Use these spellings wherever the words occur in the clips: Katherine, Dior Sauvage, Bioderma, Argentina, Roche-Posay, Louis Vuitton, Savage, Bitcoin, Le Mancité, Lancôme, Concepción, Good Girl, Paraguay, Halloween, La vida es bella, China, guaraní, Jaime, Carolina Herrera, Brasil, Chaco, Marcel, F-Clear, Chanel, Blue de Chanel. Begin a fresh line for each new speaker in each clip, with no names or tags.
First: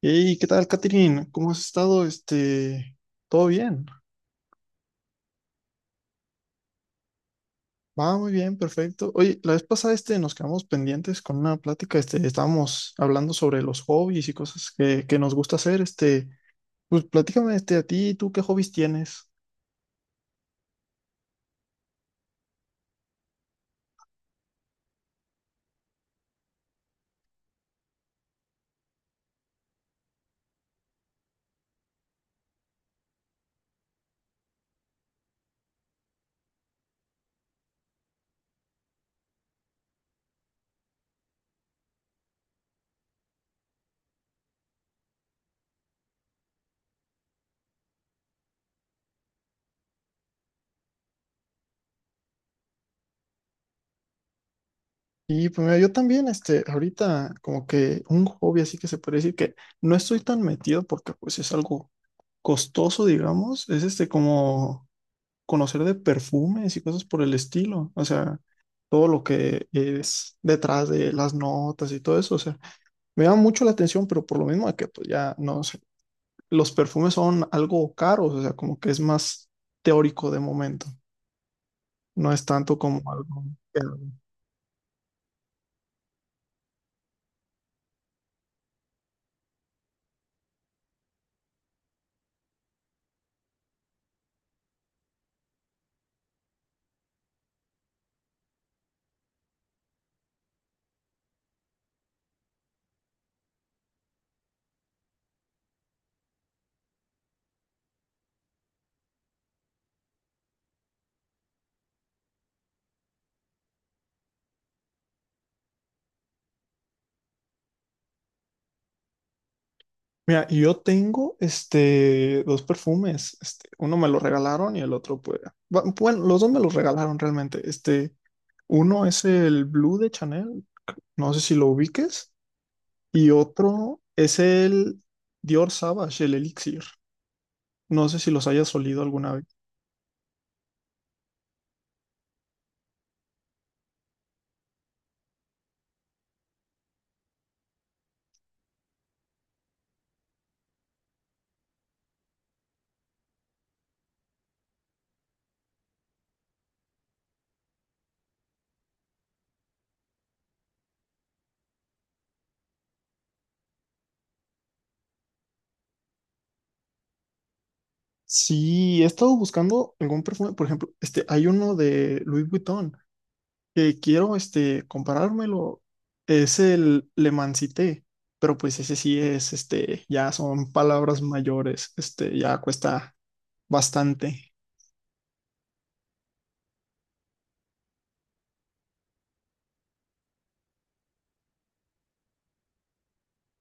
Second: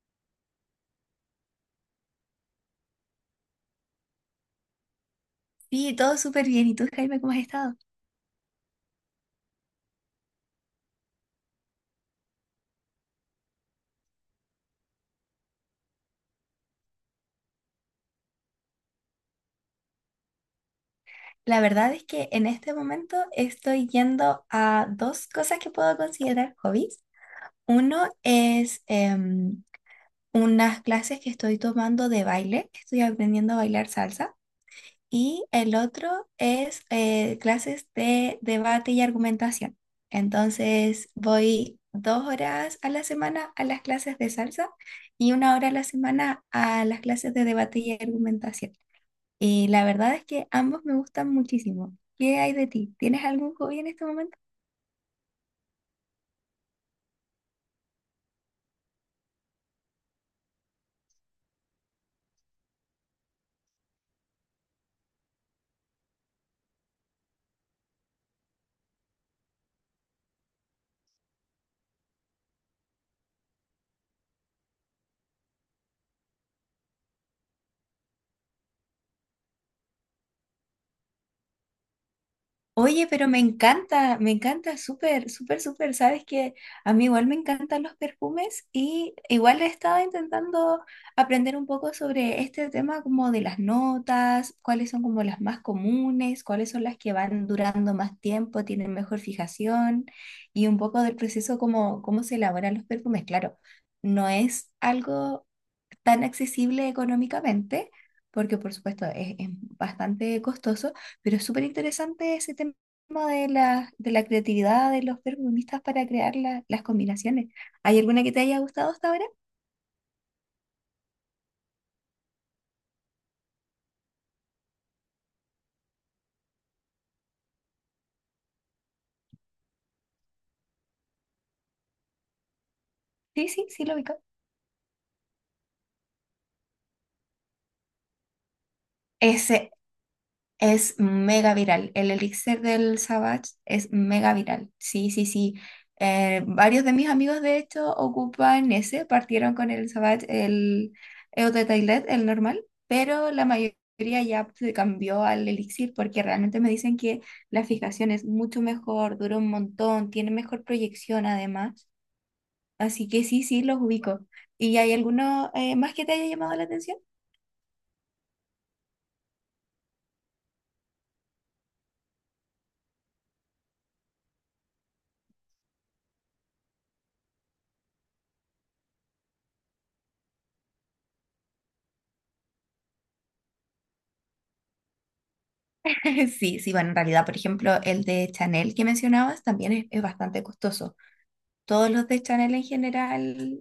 Hey, ¿qué tal, Katherine? ¿Cómo has estado? Todo bien.
Sí, todo súper bien. ¿Y tú, Jaime, cómo has estado?
Va muy bien, perfecto. Oye, la vez pasada nos quedamos pendientes con una plática. Estábamos hablando sobre los hobbies y cosas que nos gusta hacer. Pues platícame a ti, ¿tú qué hobbies tienes?
La verdad es que en este momento estoy yendo a dos cosas que puedo considerar hobbies. Uno es unas clases que estoy tomando de baile. Estoy aprendiendo a bailar salsa. Y el otro es clases de debate y argumentación. Entonces voy 2 horas a la semana a las clases de salsa y 1 hora a la semana a las clases de debate y argumentación. Y la verdad es que ambos me gustan muchísimo. ¿Qué hay de ti? ¿Tienes algún hobby en este momento?
Pues mira, yo también, ahorita como que un hobby así que se puede decir que no estoy tan metido porque pues es algo costoso, digamos. Es como conocer de perfumes y cosas por el estilo, o sea, todo lo que es detrás de las notas y todo eso, o sea, me llama mucho la atención, pero por lo mismo de que pues ya no sé, los perfumes son algo caros, o sea, como que es más teórico de momento, no es tanto como
Oye, pero
algo que-
me encanta, súper, súper, súper. Sabes que a mí igual me encantan los perfumes y igual he estado intentando aprender un poco sobre este tema como de las notas, cuáles son como las más comunes, cuáles son las que van durando más tiempo, tienen mejor fijación y un poco del proceso como cómo se elaboran los perfumes. Claro, no es algo tan accesible económicamente, porque por supuesto es bastante costoso, pero es súper interesante ese tema de la creatividad de los perfumistas para crear las combinaciones. ¿Hay alguna que te haya gustado hasta ahora?
Mira, y yo tengo dos perfumes, uno me lo regalaron y el otro pues bueno, los dos me los regalaron realmente. Uno es el Blue de Chanel, no sé si lo ubiques. Y
Sí, sí, sí, lo
otro
ubico.
es el Dior Sauvage el Elixir. No sé si los hayas olido alguna vez.
Ese, Es mega viral. El elixir del Savage es mega viral. Sí, sí, sí. Varios de mis amigos, de hecho, ocupan ese. Partieron con el Savage, el Eau de Toilette, el normal, pero la mayoría ya se cambió al elixir porque realmente me dicen que la fijación es mucho mejor, dura un montón, tiene mejor proyección además. Así que sí, sí, los ubico. ¿Y hay alguno más que te haya llamado la atención?
Sí, he estado buscando algún perfume. Por ejemplo, hay uno de Louis Vuitton que quiero comparármelo. Es el Le Mancité, pero pues ese sí es, ya son palabras mayores, ya cuesta bastante.
Sí, sí, bueno, en realidad, por ejemplo, el de Chanel que mencionabas también es bastante costoso. Todos los de Chanel en general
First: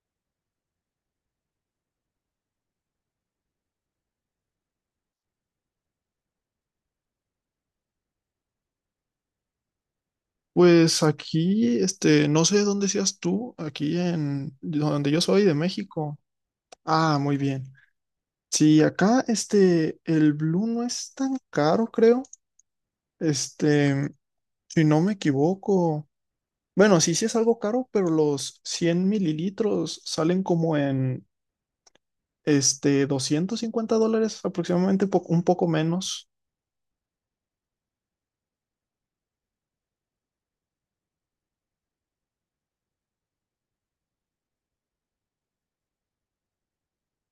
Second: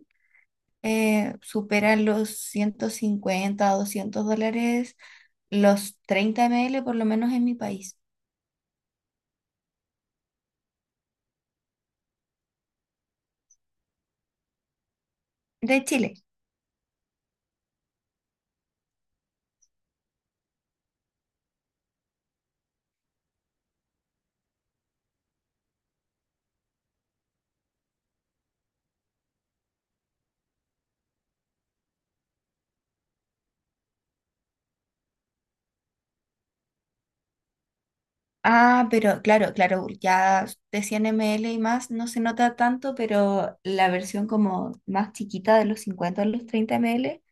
superan los 150 o $200, los 30 ml por lo menos en mi país,
Pues aquí, no sé dónde seas tú, aquí en donde yo soy de
de Chile.
México. Ah, muy bien. Sí, acá el Blue no es tan caro, creo. Este, si no me equivoco. Bueno, sí, sí es algo caro, pero los 100 ml salen como en $250 aproximadamente, un poco menos.
Ah, pero claro, claro, ya de 100 ml y más no se nota tanto, pero la versión como más chiquita de los 50 o los 30 ml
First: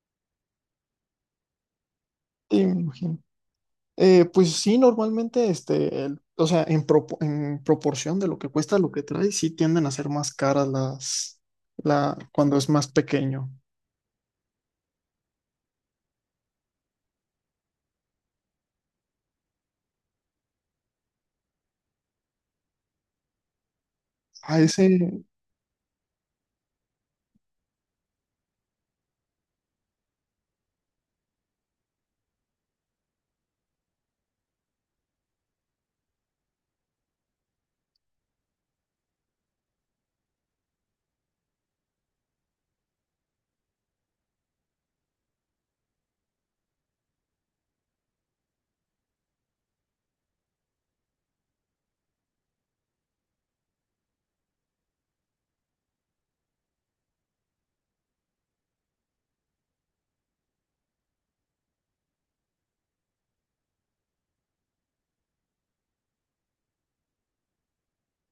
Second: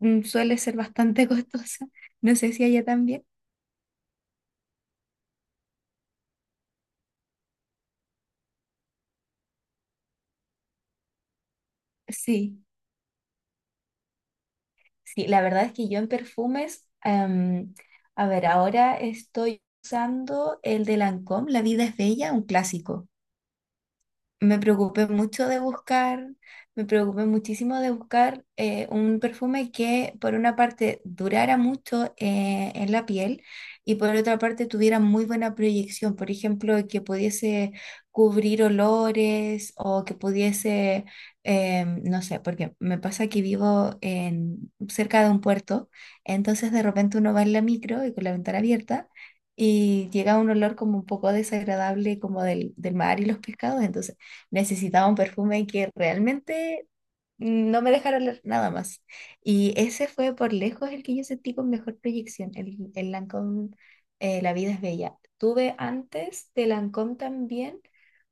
suele ser bastante costosa. No sé si
Sí, me
allá
imagino.
también.
Pues sí, normalmente, o sea, en, en proporción de lo que cuesta lo que trae, sí tienden a ser más caras la, cuando
Sí.
es más pequeño.
Sí, la verdad es que yo en perfumes, a ver, ahora estoy usando el de Lancôme, La vida es bella, un clásico. me
A
preocupé
ese.
mucho de buscar, me preocupé muchísimo de buscar un perfume que por una parte durara mucho en la piel y por otra parte tuviera muy buena proyección, por ejemplo, que pudiese cubrir olores o que pudiese, no sé, porque me pasa que vivo cerca de un puerto, entonces de repente uno va en la micro y con la ventana abierta. Y llega un olor como un poco desagradable como del mar y los pescados, entonces necesitaba un perfume que realmente no me dejara oler nada más. Y ese fue por lejos el que yo sentí con mejor proyección, el Lancôme La vida es bella. Tuve antes de Lancôme también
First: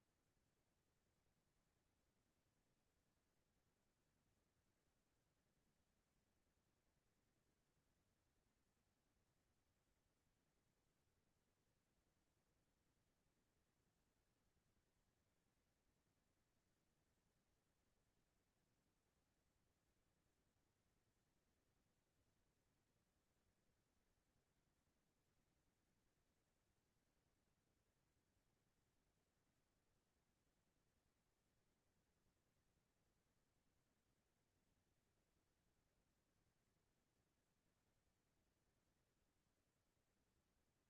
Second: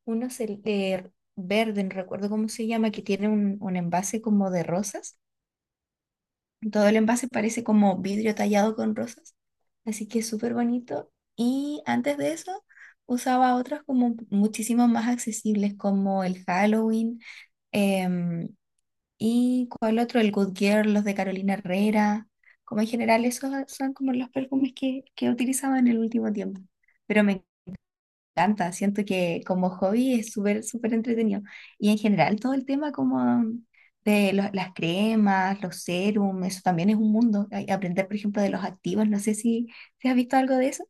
unos verde, no recuerdo cómo se llama, que tiene un envase como de rosas. Todo el envase parece como vidrio tallado con rosas, así que es súper bonito. Y antes de eso usaba otros como muchísimo más accesibles, como el Halloween. Em, ¿Y cuál otro? El Good Girl, los de Carolina Herrera. Como en general, esos son como los perfumes que he utilizado en el último tiempo. Pero me encanta, siento que como hobby es súper, súper entretenido. Y en general, todo el tema como de los- las cremas, los serums, eso también es un mundo. Ay, aprender, por ejemplo, de los activos, no sé si has visto algo de eso.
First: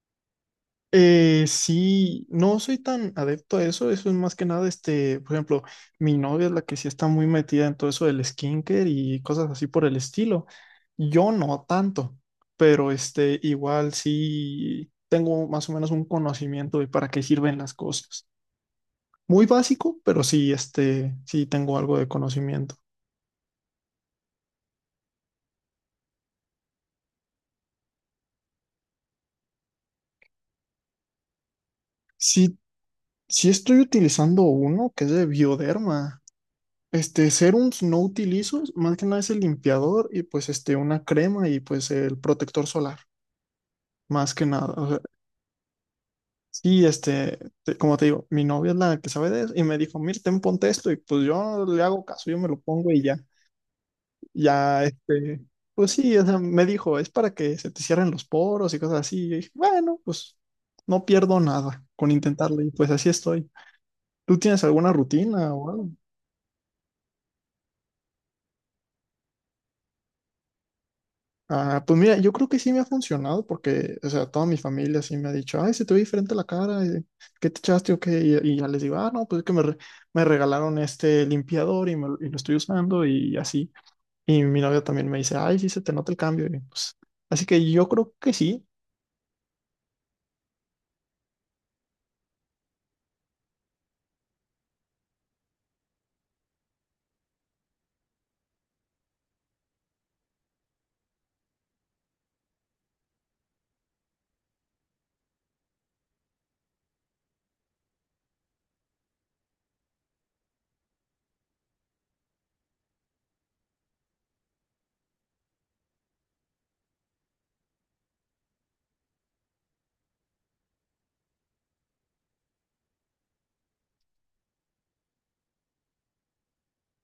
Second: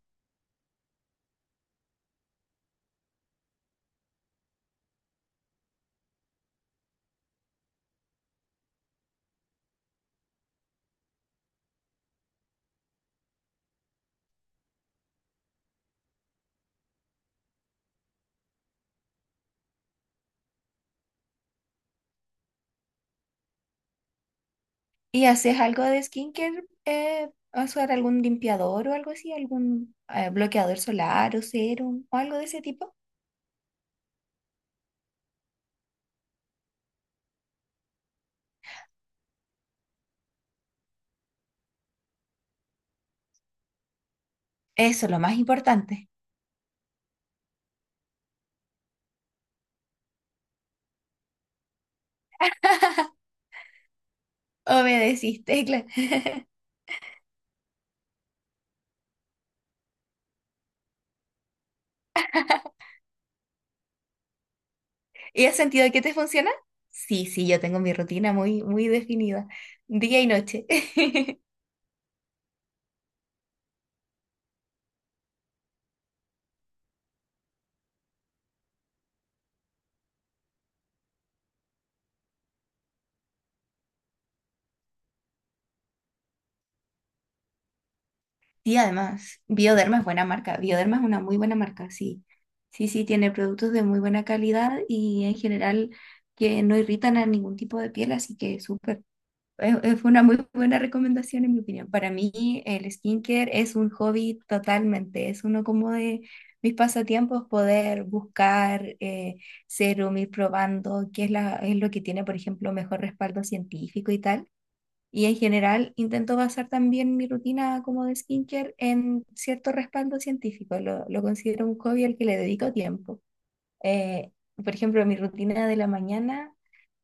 Sí, no soy tan adepto a eso, eso es más que nada, por ejemplo, mi novia es la que sí está muy metida en todo eso del skincare y cosas así por el estilo. Yo no tanto, pero igual sí tengo más o menos un conocimiento de para qué sirven las cosas. Muy básico, pero sí, sí tengo algo de conocimiento.
¿Y haces algo de skincare? ¿Usar algún limpiador o algo así? ¿Algún bloqueador solar o serum o algo de
Sí,
ese tipo?
sí estoy utilizando uno que es de Bioderma. Serums no utilizo, más que nada es el limpiador y pues una crema y pues el protector solar, más que nada. O sea,
Eso es lo más importante.
sí, como te digo, mi novia es la que sabe de eso y me dijo, mira, ten, ponte esto y pues yo le hago caso, yo me lo pongo y ya, ya,
Obedeciste, claro.
pues sí, o sea, me dijo, es para que se te cierren los poros y cosas así. Yo dije, bueno, pues no pierdo nada con intentarlo y pues así estoy. ¿Tú tienes alguna
¿Y
rutina
has
o algo?
sentido que te funciona? Sí, sí, yo tengo mi rutina muy, muy definida, día y noche.
Ah, pues mira, yo creo que sí me ha funcionado porque, o sea, toda mi familia sí me ha dicho, ay, se te ve diferente la cara, ¿qué te echaste o qué? Y ya les digo, ah, no, pues es que me regalaron este limpiador me lo y lo estoy usando y así. Y mi novia también me dice, ay, sí, se te nota el cambio. Y pues, así que yo creo que sí.
Y además, Bioderma es buena marca. Bioderma es una muy buena marca, sí. Sí, sí, tiene productos de muy buena calidad y en general que no irritan a ningún tipo de piel, así que súper. Es una muy buena recomendación en mi opinión. Para mí el skincare es un hobby totalmente, es uno como de mis pasatiempos poder buscar serum, ir probando qué es, es lo que tiene, por ejemplo, mejor respaldo científico y tal. Y en general intento basar también mi rutina como de skincare en cierto respaldo científico. Lo considero un hobby al que le dedico tiempo. Eh, por ejemplo, mi rutina de la mañana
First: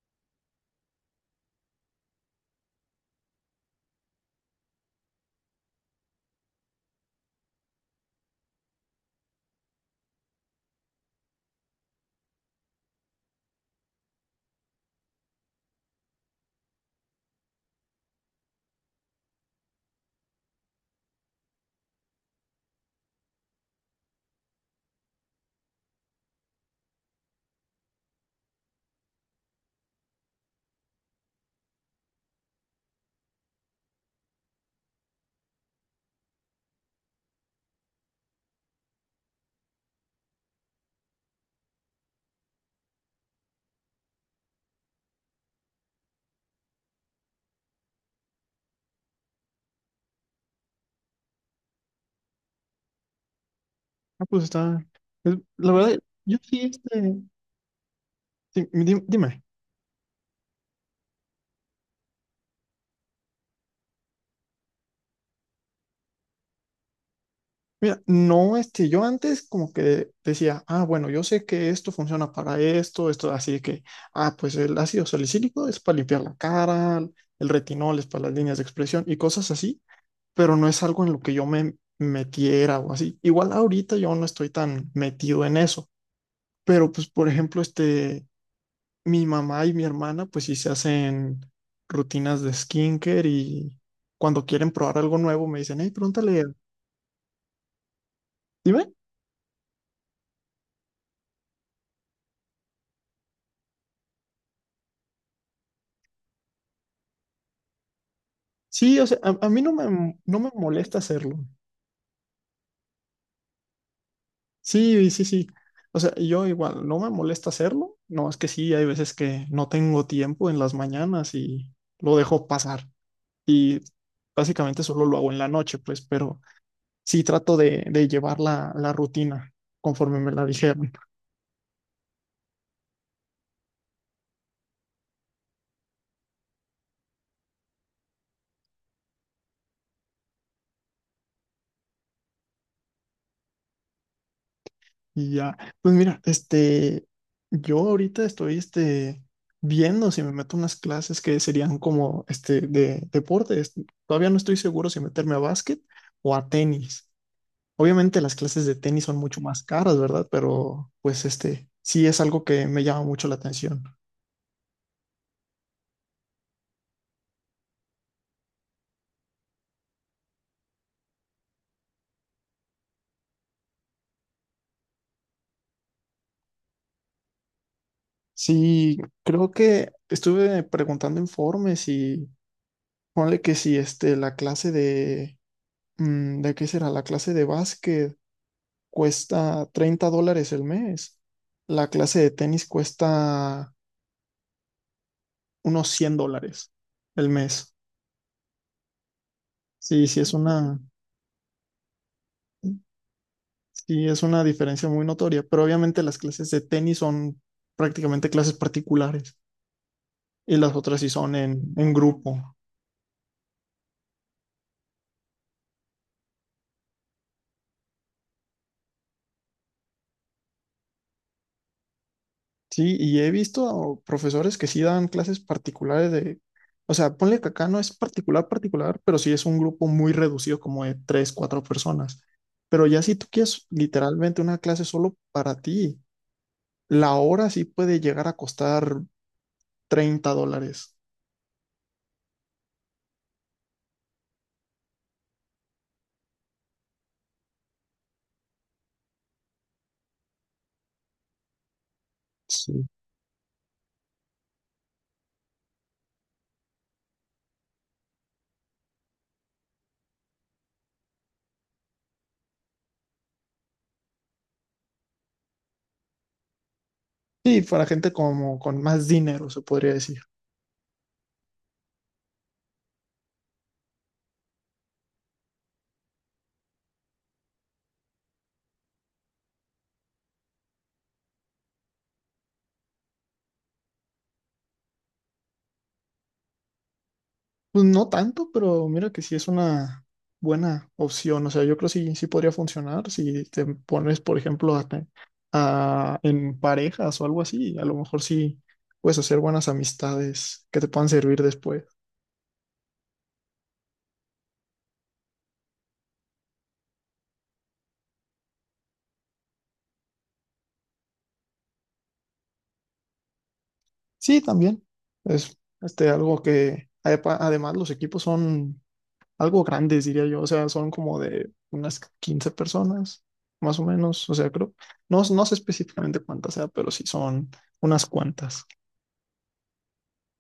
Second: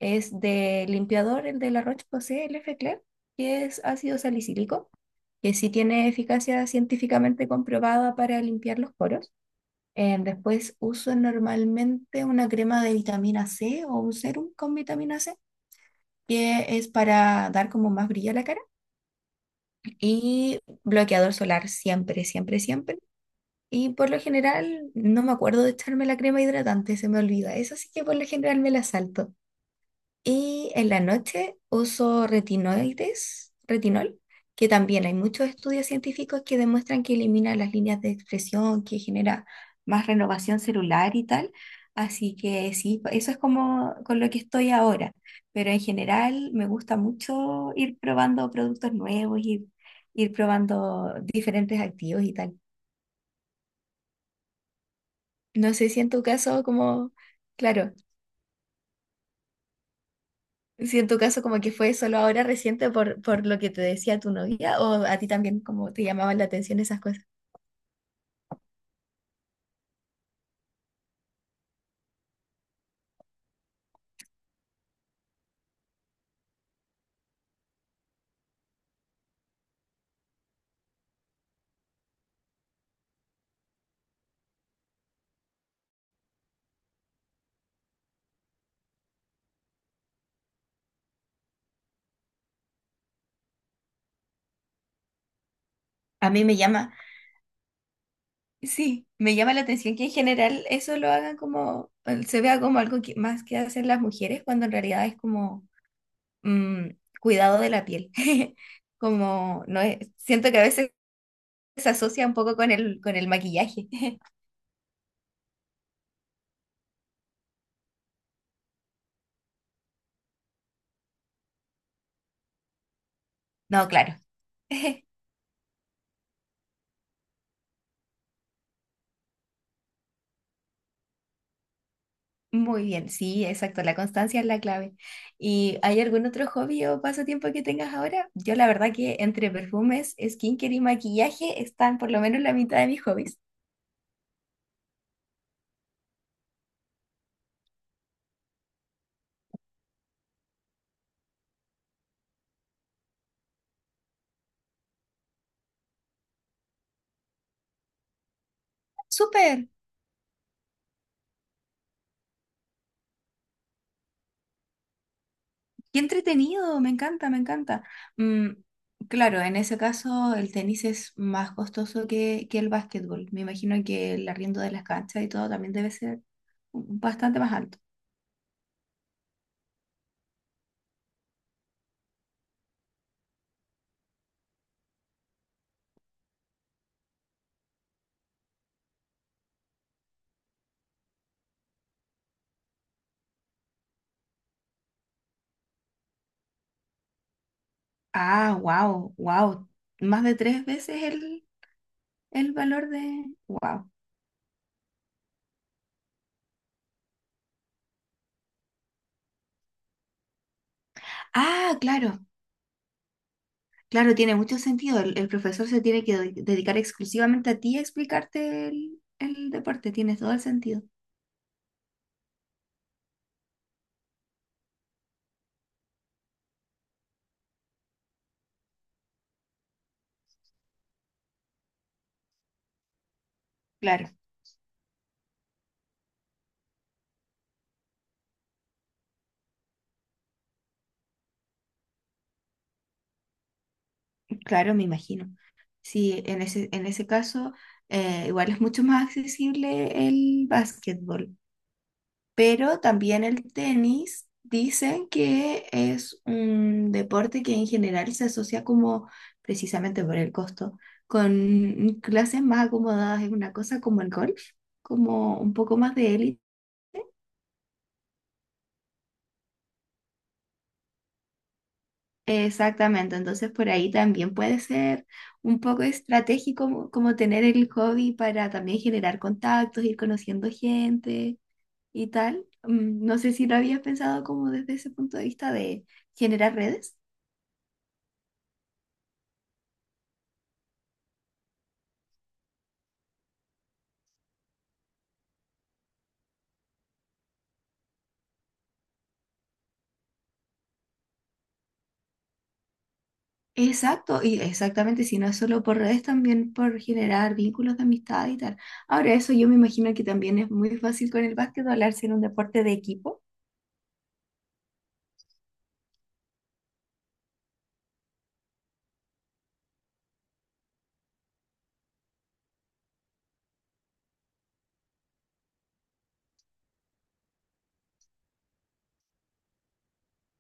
es de limpiador, el de la Roche-Posay, el F-Clear, que es ácido salicílico, que sí tiene eficacia científicamente comprobada para limpiar los poros. Después uso normalmente una crema de vitamina C o un serum con vitamina C, que es para dar como más brillo a la cara. Y bloqueador solar siempre, siempre, siempre. Y por lo general no me acuerdo de echarme la crema hidratante, se me olvida. Eso sí que por lo general me la salto. Y en la noche uso retinoides, retinol, que también hay muchos estudios científicos que demuestran que elimina las líneas de expresión, que genera más renovación celular y tal. Así que sí, pues, eso es como con lo que estoy ahora. Pero en general me gusta mucho ir probando productos nuevos, ir, ir probando diferentes activos y tal.
Ah, pues está, la
No sé
verdad,
si en tu
yo sí,
caso, como, claro.
sí, dime.
Si en tu caso como que fue solo ahora reciente por lo que te decía tu novia o a ti también como te llamaban la atención esas cosas.
Mira, no, yo antes como que decía, ah, bueno, yo sé que esto funciona para esto, esto, así que, ah, pues el ácido salicílico es para limpiar la cara, el retinol es para las líneas de expresión y cosas así, pero no es algo en lo que yo me metiera o así. Igual ahorita yo no estoy tan metido en eso, pero pues, por ejemplo, mi mamá y mi hermana, pues sí se hacen rutinas de skincare y cuando quieren probar algo nuevo me dicen, hey,
A
pregúntale,
mí me llama,
dime.
sí, me llama la atención que en general eso lo hagan como, se vea como algo que, más que hacen las mujeres cuando en realidad es como mm, cuidado de la piel.
Sí, o sea, a mí
Como, no es,
no me
siento que a veces
molesta hacerlo.
se asocia un poco con el maquillaje.
Sí, sí, sí. O sea, yo igual, no me molesta hacerlo. No, es que sí, hay veces que no tengo tiempo en las mañanas y lo dejo pasar. Y
No, claro.
básicamente solo lo hago en la noche, pues, pero sí trato de llevar la rutina conforme me la dijeron.
Muy bien, sí, exacto, la constancia es la clave. ¿Y hay algún otro hobby o pasatiempo que tengas ahora? Yo la verdad que entre perfumes, skincare y maquillaje están por lo menos la mitad de mis hobbies.
Y ya, pues mira, yo ahorita estoy, viendo si me meto a unas clases que serían como, de deportes. Todavía no estoy seguro si meterme a básquet o a tenis. Obviamente las clases de tenis son mucho más
Súper,
caras, ¿verdad? Pero, pues, sí es algo que me llama mucho la atención.
qué entretenido, me encanta, me encanta. Mm, claro, en ese caso el tenis es más costoso que el básquetbol. Me imagino que el arriendo de las canchas y todo también debe ser bastante más alto.
Sí, creo que estuve preguntando informes y ponle que si, la clase de, ¿de qué será? La clase de básquet cuesta $30 el mes. La clase de tenis cuesta unos $100 el mes.
Ah, wow, wow,
Sí, sí
más
es
de tres
una,
veces el valor de... Wow.
sí es una diferencia muy notoria, pero obviamente las clases de tenis son prácticamente clases particulares y las otras sí son
Ah,
en
claro,
grupo.
claro, tiene mucho sentido. El profesor se tiene que dedicar exclusivamente a ti a explicarte el deporte, tiene todo el sentido.
Sí, y he visto profesores que sí dan clases particulares de, o sea, ponle que acá no es particular, particular, pero sí es un grupo muy reducido, como de tres, cuatro personas. Pero ya si tú quieres
Claro,
literalmente una clase solo para ti, la hora sí puede llegar a costar $30.
claro, me imagino. Sí, en ese caso, igual es mucho más accesible el básquetbol. Pero
Sí.
también el tenis dicen que es un deporte que en general se asocia como, precisamente por el costo, con clases más acomodadas. Es una cosa como el golf, como un poco más de élite.
Sí, para gente como con más dinero, se podría decir.
Exactamente, entonces por ahí también puede ser un poco estratégico como, como tener el hobby para también generar contactos, ir conociendo gente y tal. No sé si lo habías pensado como desde ese punto de vista de generar redes.
Pues no tanto, pero mira que sí es una buena opción. O sea, yo creo que sí, sí podría funcionar si te pones, por ejemplo, en parejas o algo así. A lo mejor sí puedes hacer buenas amistades que te puedan servir después.
Exacto, y exactamente, si no es solo por redes, también por generar vínculos de amistad y tal. Ahora, eso yo me imagino que también es muy fácil con el básquet hablarse en un deporte de equipo.
Sí, también. Es algo que, además, los equipos son algo grandes, diría yo. O sea, son como de unas 15 personas, más o menos. O sea, creo, no, no sé específicamente cuántas sea, pero sí son unas cuantas.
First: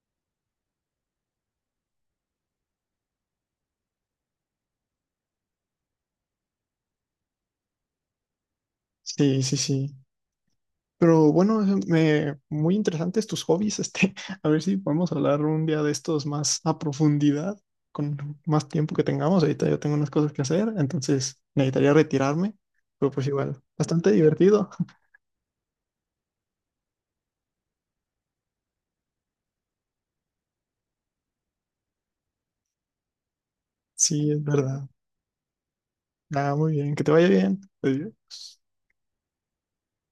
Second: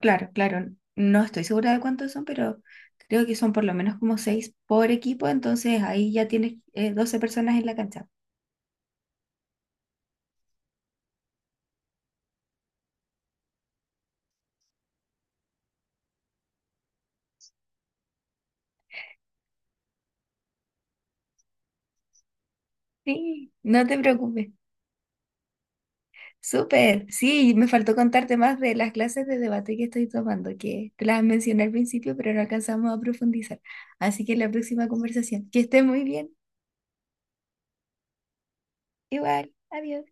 Claro, claro, no estoy segura de cuántos son, pero creo que son por lo menos como seis por equipo, entonces ahí ya tienes 12 personas en la cancha.
Sí, sí, sí. Pero bueno, muy interesantes tus hobbies, a ver si podemos hablar un día de estos más a profundidad, con más tiempo que tengamos. Ahorita yo tengo unas cosas que hacer, entonces necesitaría retirarme, pero pues
Sí,
igual,
no te
bastante
preocupes.
divertido.
Súper, sí, me faltó contarte más de las clases de debate que estoy tomando, que te las mencioné al principio, pero no alcanzamos a profundizar. Así
Sí,
que
es
la próxima
verdad.
conversación, que estés muy bien.
Ah, muy bien, que te vaya bien. Adiós.
Igual, adiós.